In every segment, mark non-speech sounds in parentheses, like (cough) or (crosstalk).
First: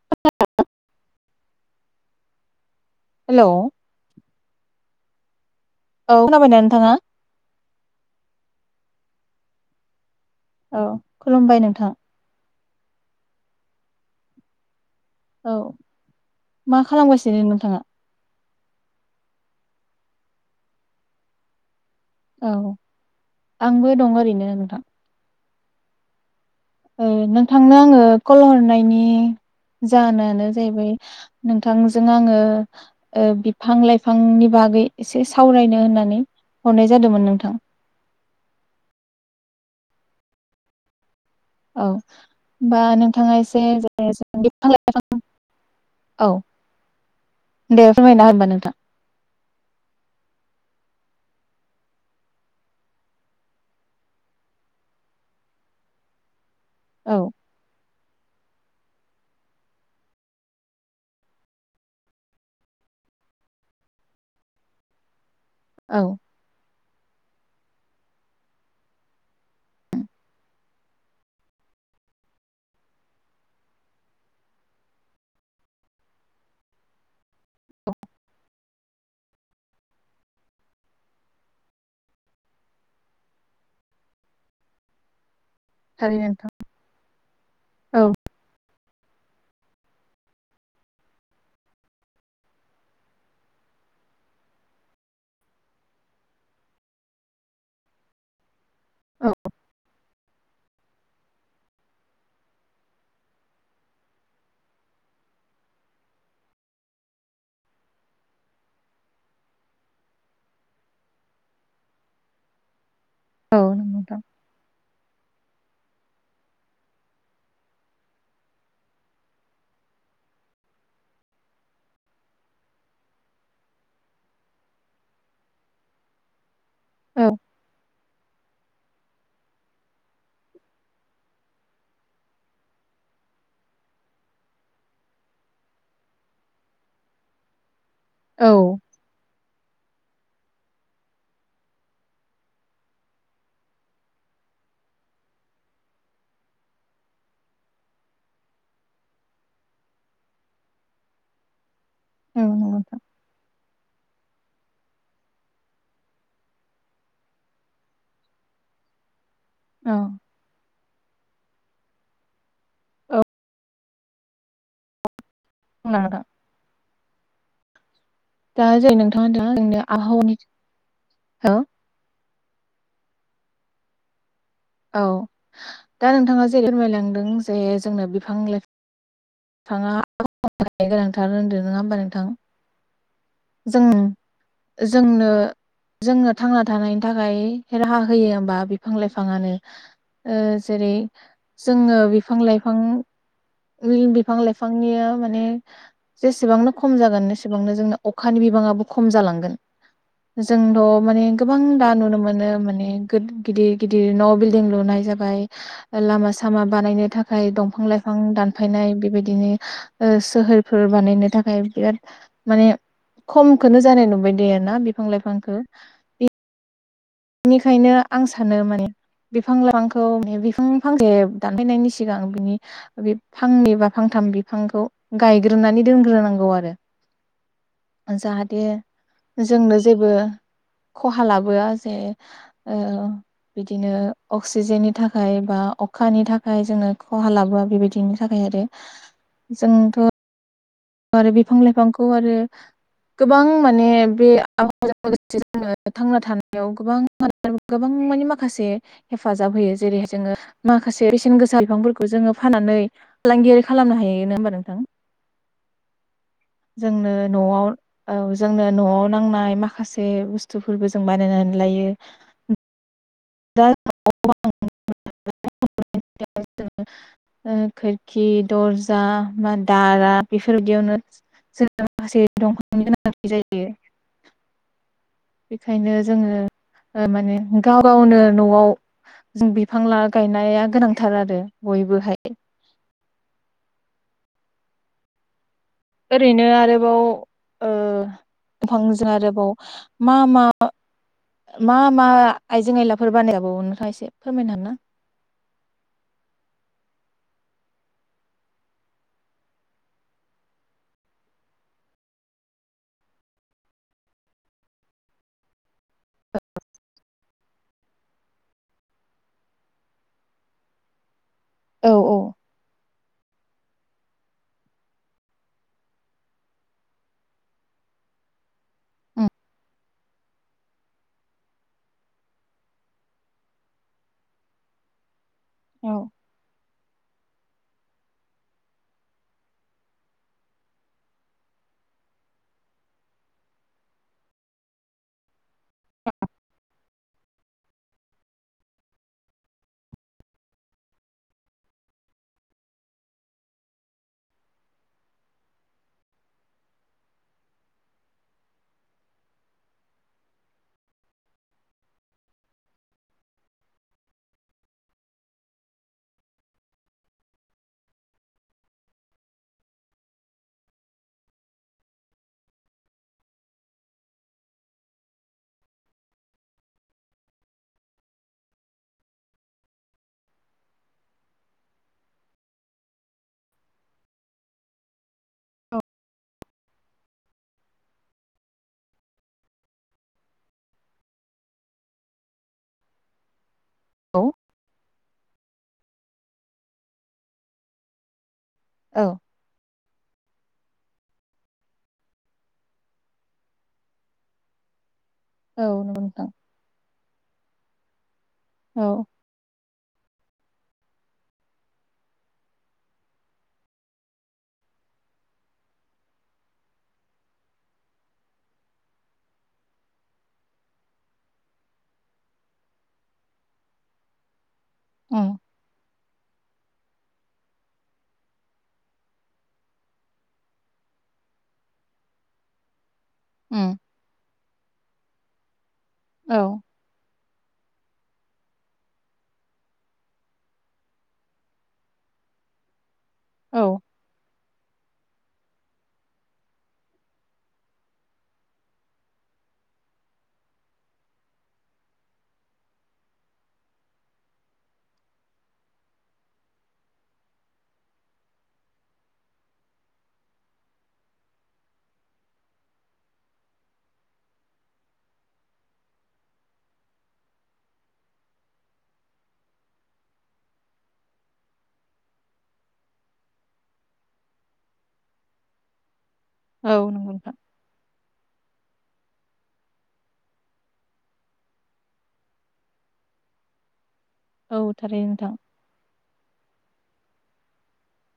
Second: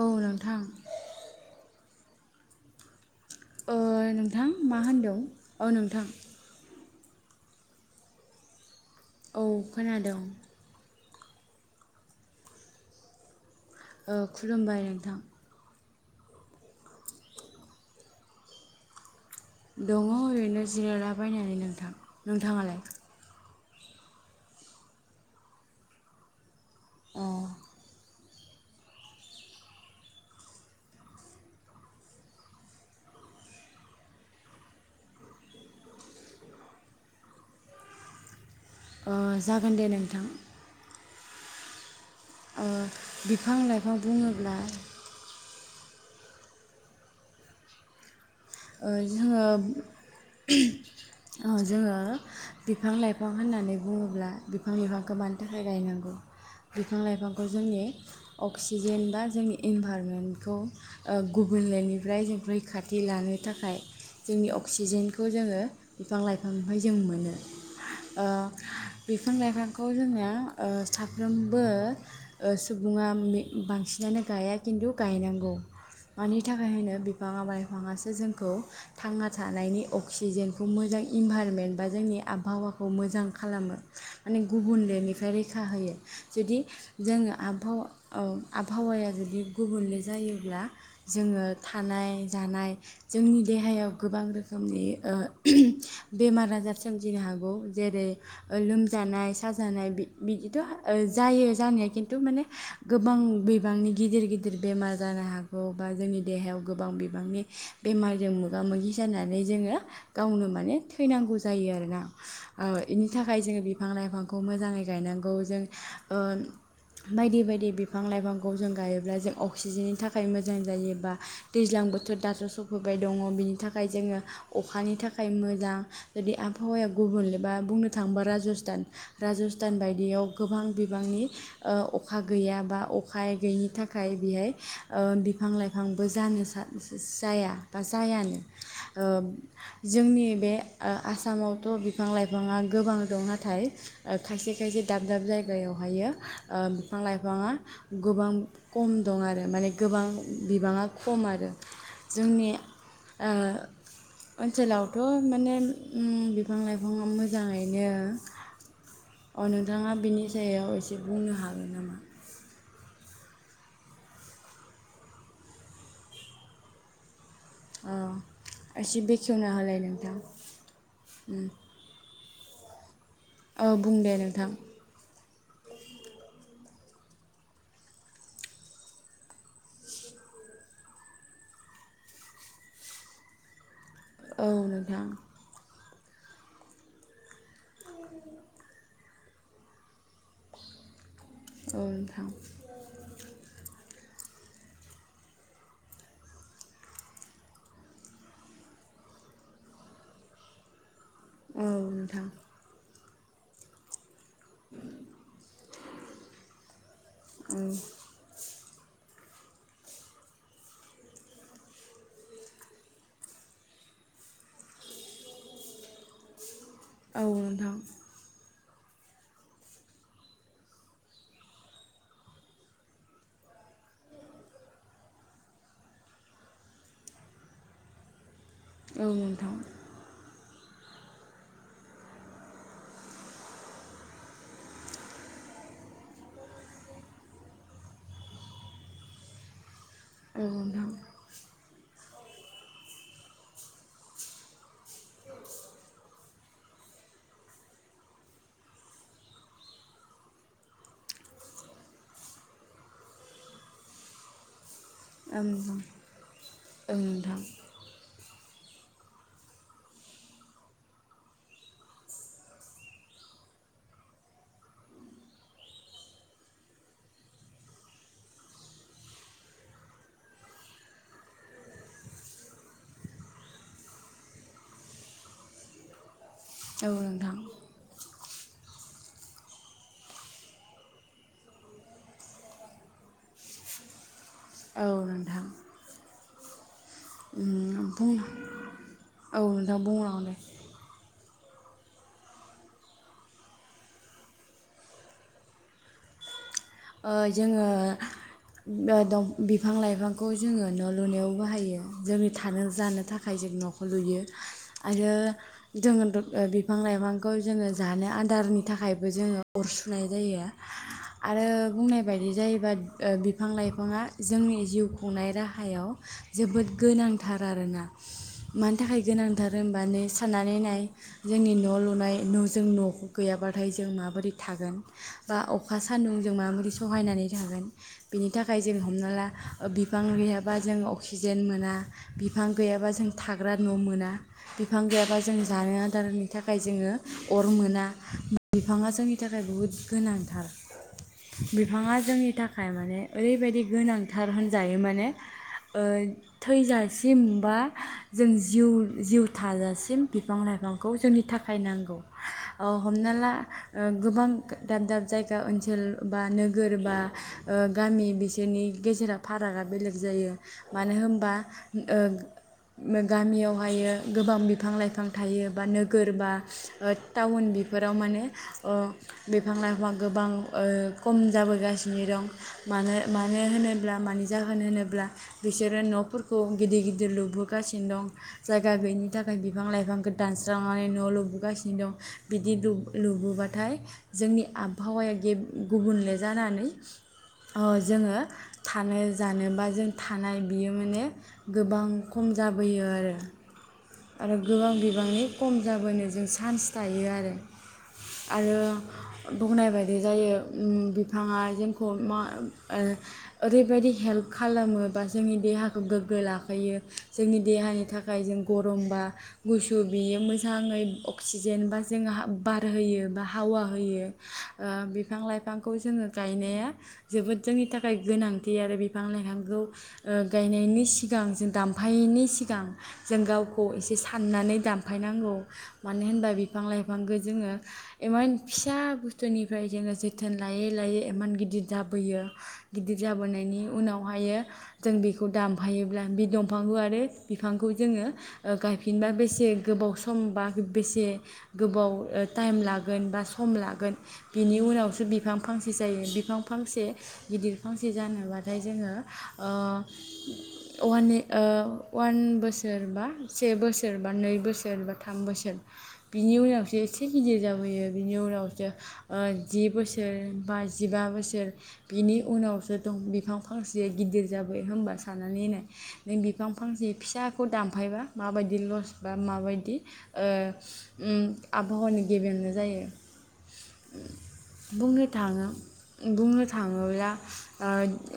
औ नोंथां हेलौ! ओ नोंथां मा होनदों? औ नोंथां औ खोनाबायनाय नोंथाङा? औ खोनादों। औ खुलुमबाय नोंथां! औ खुलुमबाय नोंथां औ मा खालामगासिनो नोंथाङा? दङ ओरैनो जिरायलाबायनानै नोंथां औ नोंथाङालाय आंबो दं ओरैनो नोंथां औ अ नोंथांनो आङो। कल हरनायनि जाहोनानो जाहैबाय नोंथांजों आङो। ओ बिफां लाइफांनि बागै एसे सावरायनो होननानै हरनाय जादोंमोन नोंथां। ओ जागोन दे नोंथां। औ ओ होमबा नोंथाङा बिफां एसे लाइफां बुङोब्ला बिफां लाइफां। औ दे रोङाबा होनबा नोंथां औ जोङो ओ जोंङो बिफां लाइफां होननानै बुङोब्ला बिफां लाइफांखौ मानि थाखाय गायनांगौ। बिफां औ लाइफांखौ जोंनि अक्सिजेन बा जोंनि इनभारमेन्टखौ। ओ गुबुंलेनिफ्राय रैखाथि लानो। थाखाय जोंनि अक्सिजेनखौ जोङो औ बिफां लाइफां निफ्राय जोङो मोनो, ओ बिफां लाइफांखौ जोङो ओ साफ्रोमबो। ओ सुबुङा मि बांसिनानो गाया खिन्थु गायनांगौ मानि थाखाय होनो बिफाङा बायफाङासो जोंखौ थांना थानायनि अक्सिजेनखौ मोजां इनभाइरमेन्ट बा जोंनि आबहावाखौ मोजां खालामो। माने गुबुनलेनिफ्राय रैखा होयो थारैनो नोंथां जुदि जोङो आबहाव औ आव आबहावाया जुदि गुबुनले जायोब्ला जोङो थानाय जानाय जोंनि देहायाव गोबां रोखोमनि ओ बेमार आजार सोमजिनो हागौ जेरै ओ औ लोमजानाय साजानाय बि बिदिथ' जायो जानाया खिन्थु माने गोबां बिबांनि गिदिर गिदिर बेमार जानो हागौ बा जोंनि देहायाव गोबां बिबांनि बेमारजों मोगा मोगि जानानै जोङो गावनो माने थैनांगौ जायो आरोना। औ इनि थाखाय औ जोङो नंगौ बिफां नोंथां लाइफांखौ मोजाङै गायनांगौ जों बायदि बायदि बिफां लाइफांखौ जों गायोब्ला जों अक्सिजेननि थाखाय मोजां जायोबा दैज्लां बोथोर दाथ' सौफैबाय दङ बिनि थाखाय जोङो अखानिथाखाय मोजां बिदि आबहावाया औ गुबुनले बा थाङोबा राजस्थान राजस्थान बायदियाव गोबां बिबांनि ओ अखा गैया बा अखा गैयिनि थाखाय बेहाय ओ बिफां लाइफांबो जानो सनस जाया बा जायानो औ ओ जोंनि बे ओ आसामावथ' बिफां लाइफाङा गोबां दं नाथाय ओ खायसे खायसे दाब दाब जायगायावहायो ओ बिफां लाइफाङा गोबां खम दं आरो माने गोबां बिबाङा खम आरो जोंनि नंगौ नोंथां ओ ओनसोलावथ' माने उम बिफां लाइफाङा मोजाङैनो अ नोंथाङा बिनि औ सायाव एसे बुंनो हागोन नामा? औ (unintelligible) औ दा जेरै एसे नोंथाङा दा बेखेवना जोंनो होलाय नोंथां आबहावानि उम हो औ बुं दे नोंथां औ दा नोंथाङा जेरै फोरमायलांदों जे जोंनो बिफां लाइफां (unintelligible) जों औ नोंथां जोंनो जोंनो थांना थानायनि थाखाय राहा होयो होमबा बिफां लाइफाङानो ओ जेरै औ जोङो नोंथां बिफां लाइफां फां बिफां लाइफांनिया माने जेसेबांनो खम जागोन एसेबांनो जोंनो अखानि बिबाङाबो खम जालांगोन जोंथ' माने गोबां औ दा नुनो नोंथां मोनो माने गिदिर गिदिर न' बिल दिं लुनाय जाबाय लामा सामा बानायनो थाखाय औ दंफां लाइफां दानफायनाय बेबायदिनो ओ सोहोरफोर बानायनो थाखाय बिराद माने खमखोनो जानाय नुबाय दे ना बिफां लाइफांखौ औ नोंथां बेनिखायनो आं सानो माने बिफां लाइफांखौ बिफां फांसे दानफैनायनि सिगां बिनि बे फांनै बा फांथाम बिफांखौ गायग्रोनानै दोनग्रोनांगौ आरो औ जाहाथे नोंथां जोंनो जेबो खहा लाबोआ जे ओ बिदिनो अक्सिजेननि थाखाय बा अखानि थाखाय जोङो खहा लाबोआ बेबायदिनो थाखाय आरो जोंथ' औ नोंथां! आरो बिफां लाइफांखौ आरो (unintelligible) गोबां मानि माखासे हेफाजाब होयो जेरैहाय जोङो माखासे बेसेन गोसा बिफांफोरखौ जोङो फाननानै फालांगियारि खालामनो हायो नङा होमबा नोंथां? ओम जोंनो न'आव औ जोंनो न'आव नांनाय माखासे बुस्थुफोरबो जों बानायनानै लायो। (unintelligible) (inaudible) (unintelligible) ओ खोरखि दरजा (unintelligible) बेफोर बायदियावनो (unintelligible) बेखायनो जोंङो ओ माने गाव गावनो न'आव जों बिफां लागायनाया गोनांथार आरो बयबोहाय औ नोंथां ओरैनो आरोबाव औ ओ नोंथां बुं औ दंफांजों आरोबाव नोंथां मा बुंलांदो मा मा मा आइजें आयलाफोर बानायजाबावो नोंथाङा एसे फोरमायनो हागोनना? ओ जोङो ओ दं बिफां लाइफांखौ जोङो न' लुनायावबो बाहायो जोंनि थानो जानो थाखाय जों न' खौ लुयो आरो जोङो द ओ बिफां लाइफांखौ जोङो जानो आदारनि थाखायबो जोङो अर सुनाय जायो। आरो औ बुंनाय औ बायदि जायोबा ओ बिफां लाइफाङा जोंनि जिउ खुंनाय राहायाव जोबोद गोनांथार आरोना? मानि थाखाय गोनांथार होनोमबानो साननानै नाय जोंनि न' लुनाय न' गैयाब्लाथाय जों माबोरै थागोन? बा अखा सान्दुं जों माबाबोरै सहायनानै थागोन। बिनि थाखाय जों हमनाला ओ बिफां गैयाबा अक्सिजेन मोना। बिफां गैयाबा जों थाग्रा न' मोना बिफां गैयाब्ला जों जों जानो आदारनि थाखाय जोङो अर मोना बिफाङा जोंनि थाखाय बुहुद गोनांथार। बिफाङा जोंनि थाखाय माने ओरैबायदि गोनांथार होनजायो माने ओ थैजासिम बा जों जिउ थाजासिम बिफां लाइफांखौ जोंनि थाखाय नांगौ। अ ओ हमना ला गोबां दाब दाब जायगा ओनसोल बा नोगोर बा ओ गामि बिसोरनि गेजेराव फारागा बेलेग जायो। मानो होनोमबा ओ ओम गामियावहाय गोबां बिफां लाइफां थायो बा नोगोर बा ओ टाउन बेफोराव माने ओ बिफां लाइफां ओ गोबां खम जाबोगासिनो दं मानो मानो होनोब्ला मानि जाहोन होनोब्ला बिसोरो न'फोरखौ गिदिर गिदिर लुबोगासिनो दं। जायगा गैयिनि थाखाय बिफां लाइफांखौ दानस्रांनानै न' लुबोगासिनो दं। बिदि लु-लुबोबाथाय जोंनि आबहावाया गे-गुबुनले जानानै जोङो थानो औ जानोबा जों थानाय बियो माने गोबां खम जाबोयो आरो। आरो गोबां बिबांनि खम औ नंगौ जाबोनो जों नोंथां सान्स थायो आरो। आरो औ बुंनाय बायदि जायो ओम बिफाङा जोंखौ मा ओरैबायदि हेल्प खालामो बा जोंनि देहाखौ गोग्गो लाखियो जोंनि देहानि था जाय जों गरमबा गुसु बियो मोजाङै अक्सिजेन बा जोंङोहा बार होयो बा हावा होयो। ओ बिफां उम लाइफांखौ जोंङो गायनाया जोबोद जोंनि थाखाय गोनांथि आरो बिफां लाइफांखौ ओ गायनायनि सिगां जों दामफायैनि सिगां जों गावखौ उम एसे साननानै दानफायनांगौ मानो होनबा औ बिफां लाइफां बिफांखो जोंङो इमान फिसा बुस्थुनिफ्राय जोंङो ज जोथोन लायै लायै इमान गिदिर जाबोयो गिदिर जाबोनायनि औ उनावहायो जों बेखौ दानफायोब्ला बे दंफांखौ आरो बिफांखौ जोंङो ओ गायफिनबा बेसे गोबाव सम बा बेसे गोबाव टाइम लागोन बा सम लागोन बिनि उनावसो बिफां फांसे जायो बिफां फांसे गिदिर फांसे जानोब्लाथाय जोंङो ओ वान ओ वान बोसोर बा से बोसोर बा नै बोसोर बा थाम बोसोर बिनि उनावसो एसे गिदिर जाबोयो बिनि उनावसो ओ जि बोसोर बोसोर बा जिबा बोसोर बिनि उनावसो दं बिफां फांसेया गिदिर जाबाय होनबा साननानै होननाय नों बिफां औ फांसे नंगौ नोंथां फिसाखौ दानफायबा माबायदि लस बा माबायदि ओ ओम आबहावानि गेबेेंबो जायो। औ बुंनो थारैनो नोंथां थाङो बुंनो थाङोब्ला ओ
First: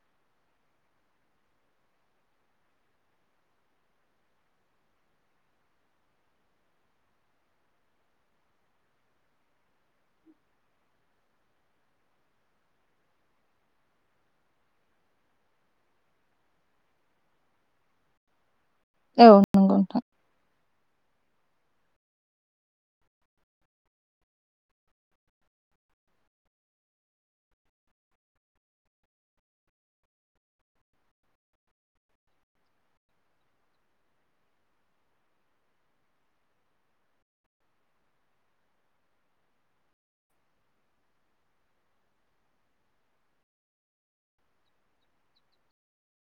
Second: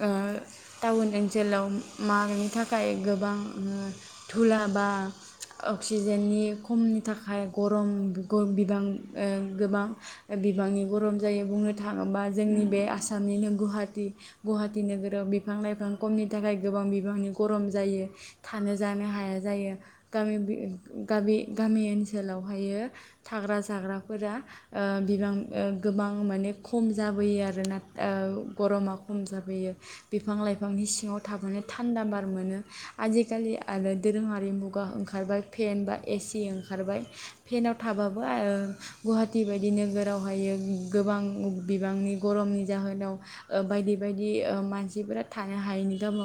ओ टाउन ओनसोलाव मानि थाखाय गोबां धुला बा अक्सिजेननि खमनि थाखाय गरम गरम बिबां ओ गोबां बिबांनि गरम जायो बुंनो थाङोबा जोंनि बे आसामनिनो गुवाहाटि गुवाहाटि नोगोराव बिफां लाइफां खमनि थाखाय गोबां बिबांनि गरम जायो। थानो जानो औ हाया नंगौ जायो नोंथां। गामि बि गाबि गामि ओनसोलावहायो थाग्रा जाग्राफोरा ओ बिबां ओ गोबां माने खम जाबोयो आरोना ओ गरमा खम जाबोयो बिफां लाइफांनि सिङाव थाबानो थान्दा बार मोनो। आजिकालि आरो दोरोङारि मुगा ओंखारबाय फेन बा एसि ओंखारबाय। फेनाव थाबाबो आ ओ गुवाहाटि बायदि नोगोरावहायो गोबां बिबांनि गरमनि जाहोनाव ओ बायदि बायदि ओ मानसिफोरा थानो हायैनि दङ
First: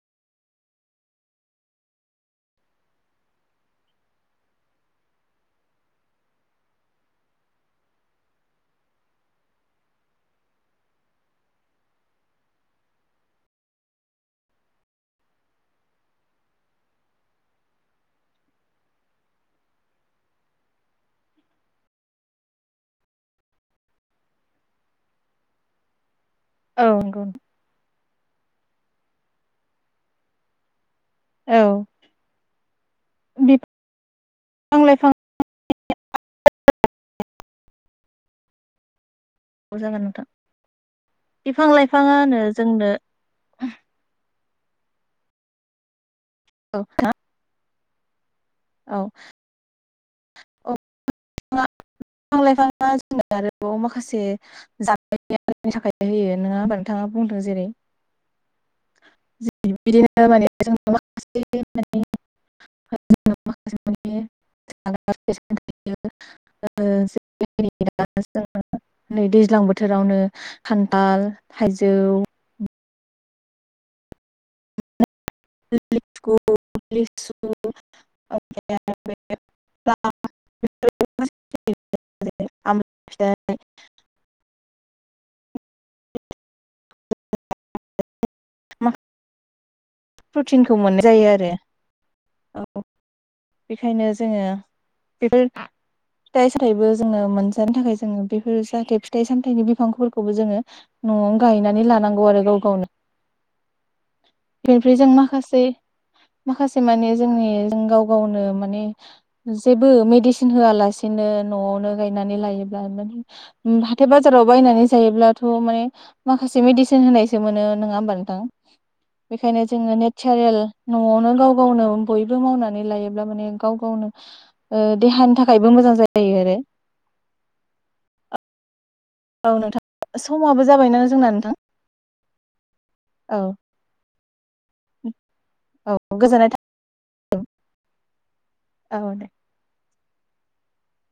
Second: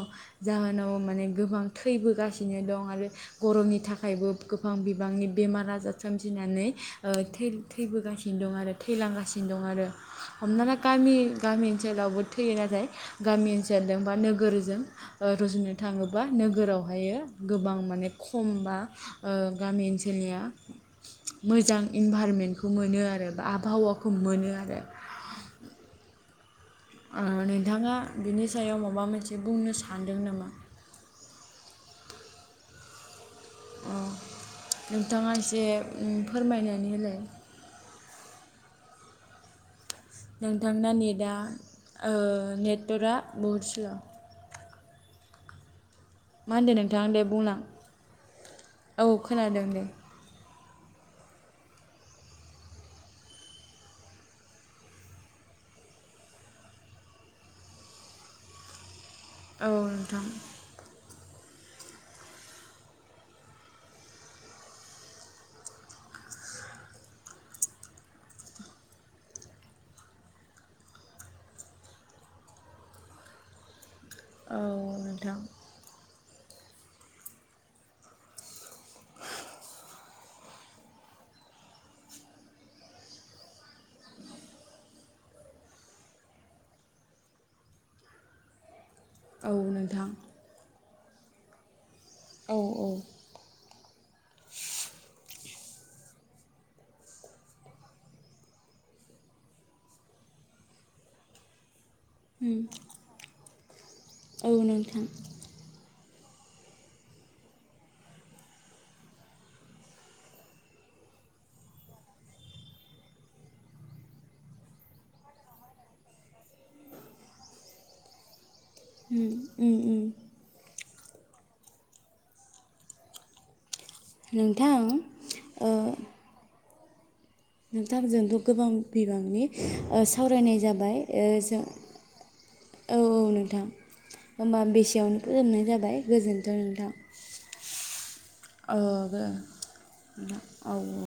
जाहोनाव माने गोबां थैबोगासिनो दं आरो गरमनि थाखायबो गोबां बिबांनि बेमार आजार सोमजिनानै ओ थै थैबोगासिनो दं आरो थैलां गासिनो दं आरो हमनाला गामि गामि ओनसोलावबो थैयो नाथाय गामि ओनसोलजों बा नोगोरजों ओ रुजुनो थाङोबा नोगोरावहायो गोबां माने खम बा ओ गामि ओनसोलनिया मोजां इनभाइरनमेन्टखौ मोनो आरो बा आबहावाखौ खौ मोनो आरो औ नंगौ आ नोंथाङा बिनि सायाव माबा मोनसे बुंनो सानदों नामा? औ बिफां अ लाइफां नोंथाङा एसे फोरमायनानै होलाय। जागोन नोंथां नोंथांना नेटआ बिफां ओ लाइफाङानो जोंनो नेटवर्कआ बहुद स्ल' मा होनदो औ नोंथाङा दे बुंलां औ खोनादों दे। अ (inaudible) बिफां लाइफाङा जोंनो आरोबाव माखासे जानो थाखाय होयो नोङा होमबा नोंथाङा बुंदों जेरै (inaudible) बिदिनो नोंथां माने जों माखासे (unintelligible) माखासे माने जाग्रा बेसादनिनो ओ (unintelligible) नै दैज्लां बोथोरावनो खान्थाल थाइजौ औ नोंथां। लेथुखु लेसु अके (unintelligible) बिथाइ (unintelligible) (unintelligible) औ नोंथां। प्रुटिनखौ मोननाय जायो आरो औ। बेखायनो जोङो बेफोर फिथाइ सामथाइबो जोङो मोनजानो थाखाय जोङो बेफोर जाहाथे फिथाइ सामथाइनि बिफांफोरखौबो जोङो न'आव गायनानै लानांगौ आरो गाव गावनो। औ बेनिफ्राय नोंथां जों माखासे माखासे माने जोंनि जों गाव गावनो माने जेबो मेडिसिन होयालासेनो न'आवनो गायनानै लायोब्ला नों उम हाथाइ बाजाराव बायनानै जायोब्लाथ' माने माखासे मेडिसिन होनायसो मोनो नोङा होमबा नोंथां? बेखायनो उम, जोङो उम। नेटचारेल न'आवनो गाव गावनो बयबो मावनानै लायोब्ला माने गाव गावनो नोंथां ओ देहानि ओ, थाखायबो जायो आरो। नोंथां जोंथ' गोबां बिबांनि औ ओ नोंथां सावरायनाय समाबो जाबाय जाबायना ओ जोंना नोंथां जों औ औ नोंथां। होमबा बेसेयावनो फोजोबनाय औ जाबाय गोजोननाय गोजोन्थों नोंथां। थाबाय ओ दे नोंथां औ औ।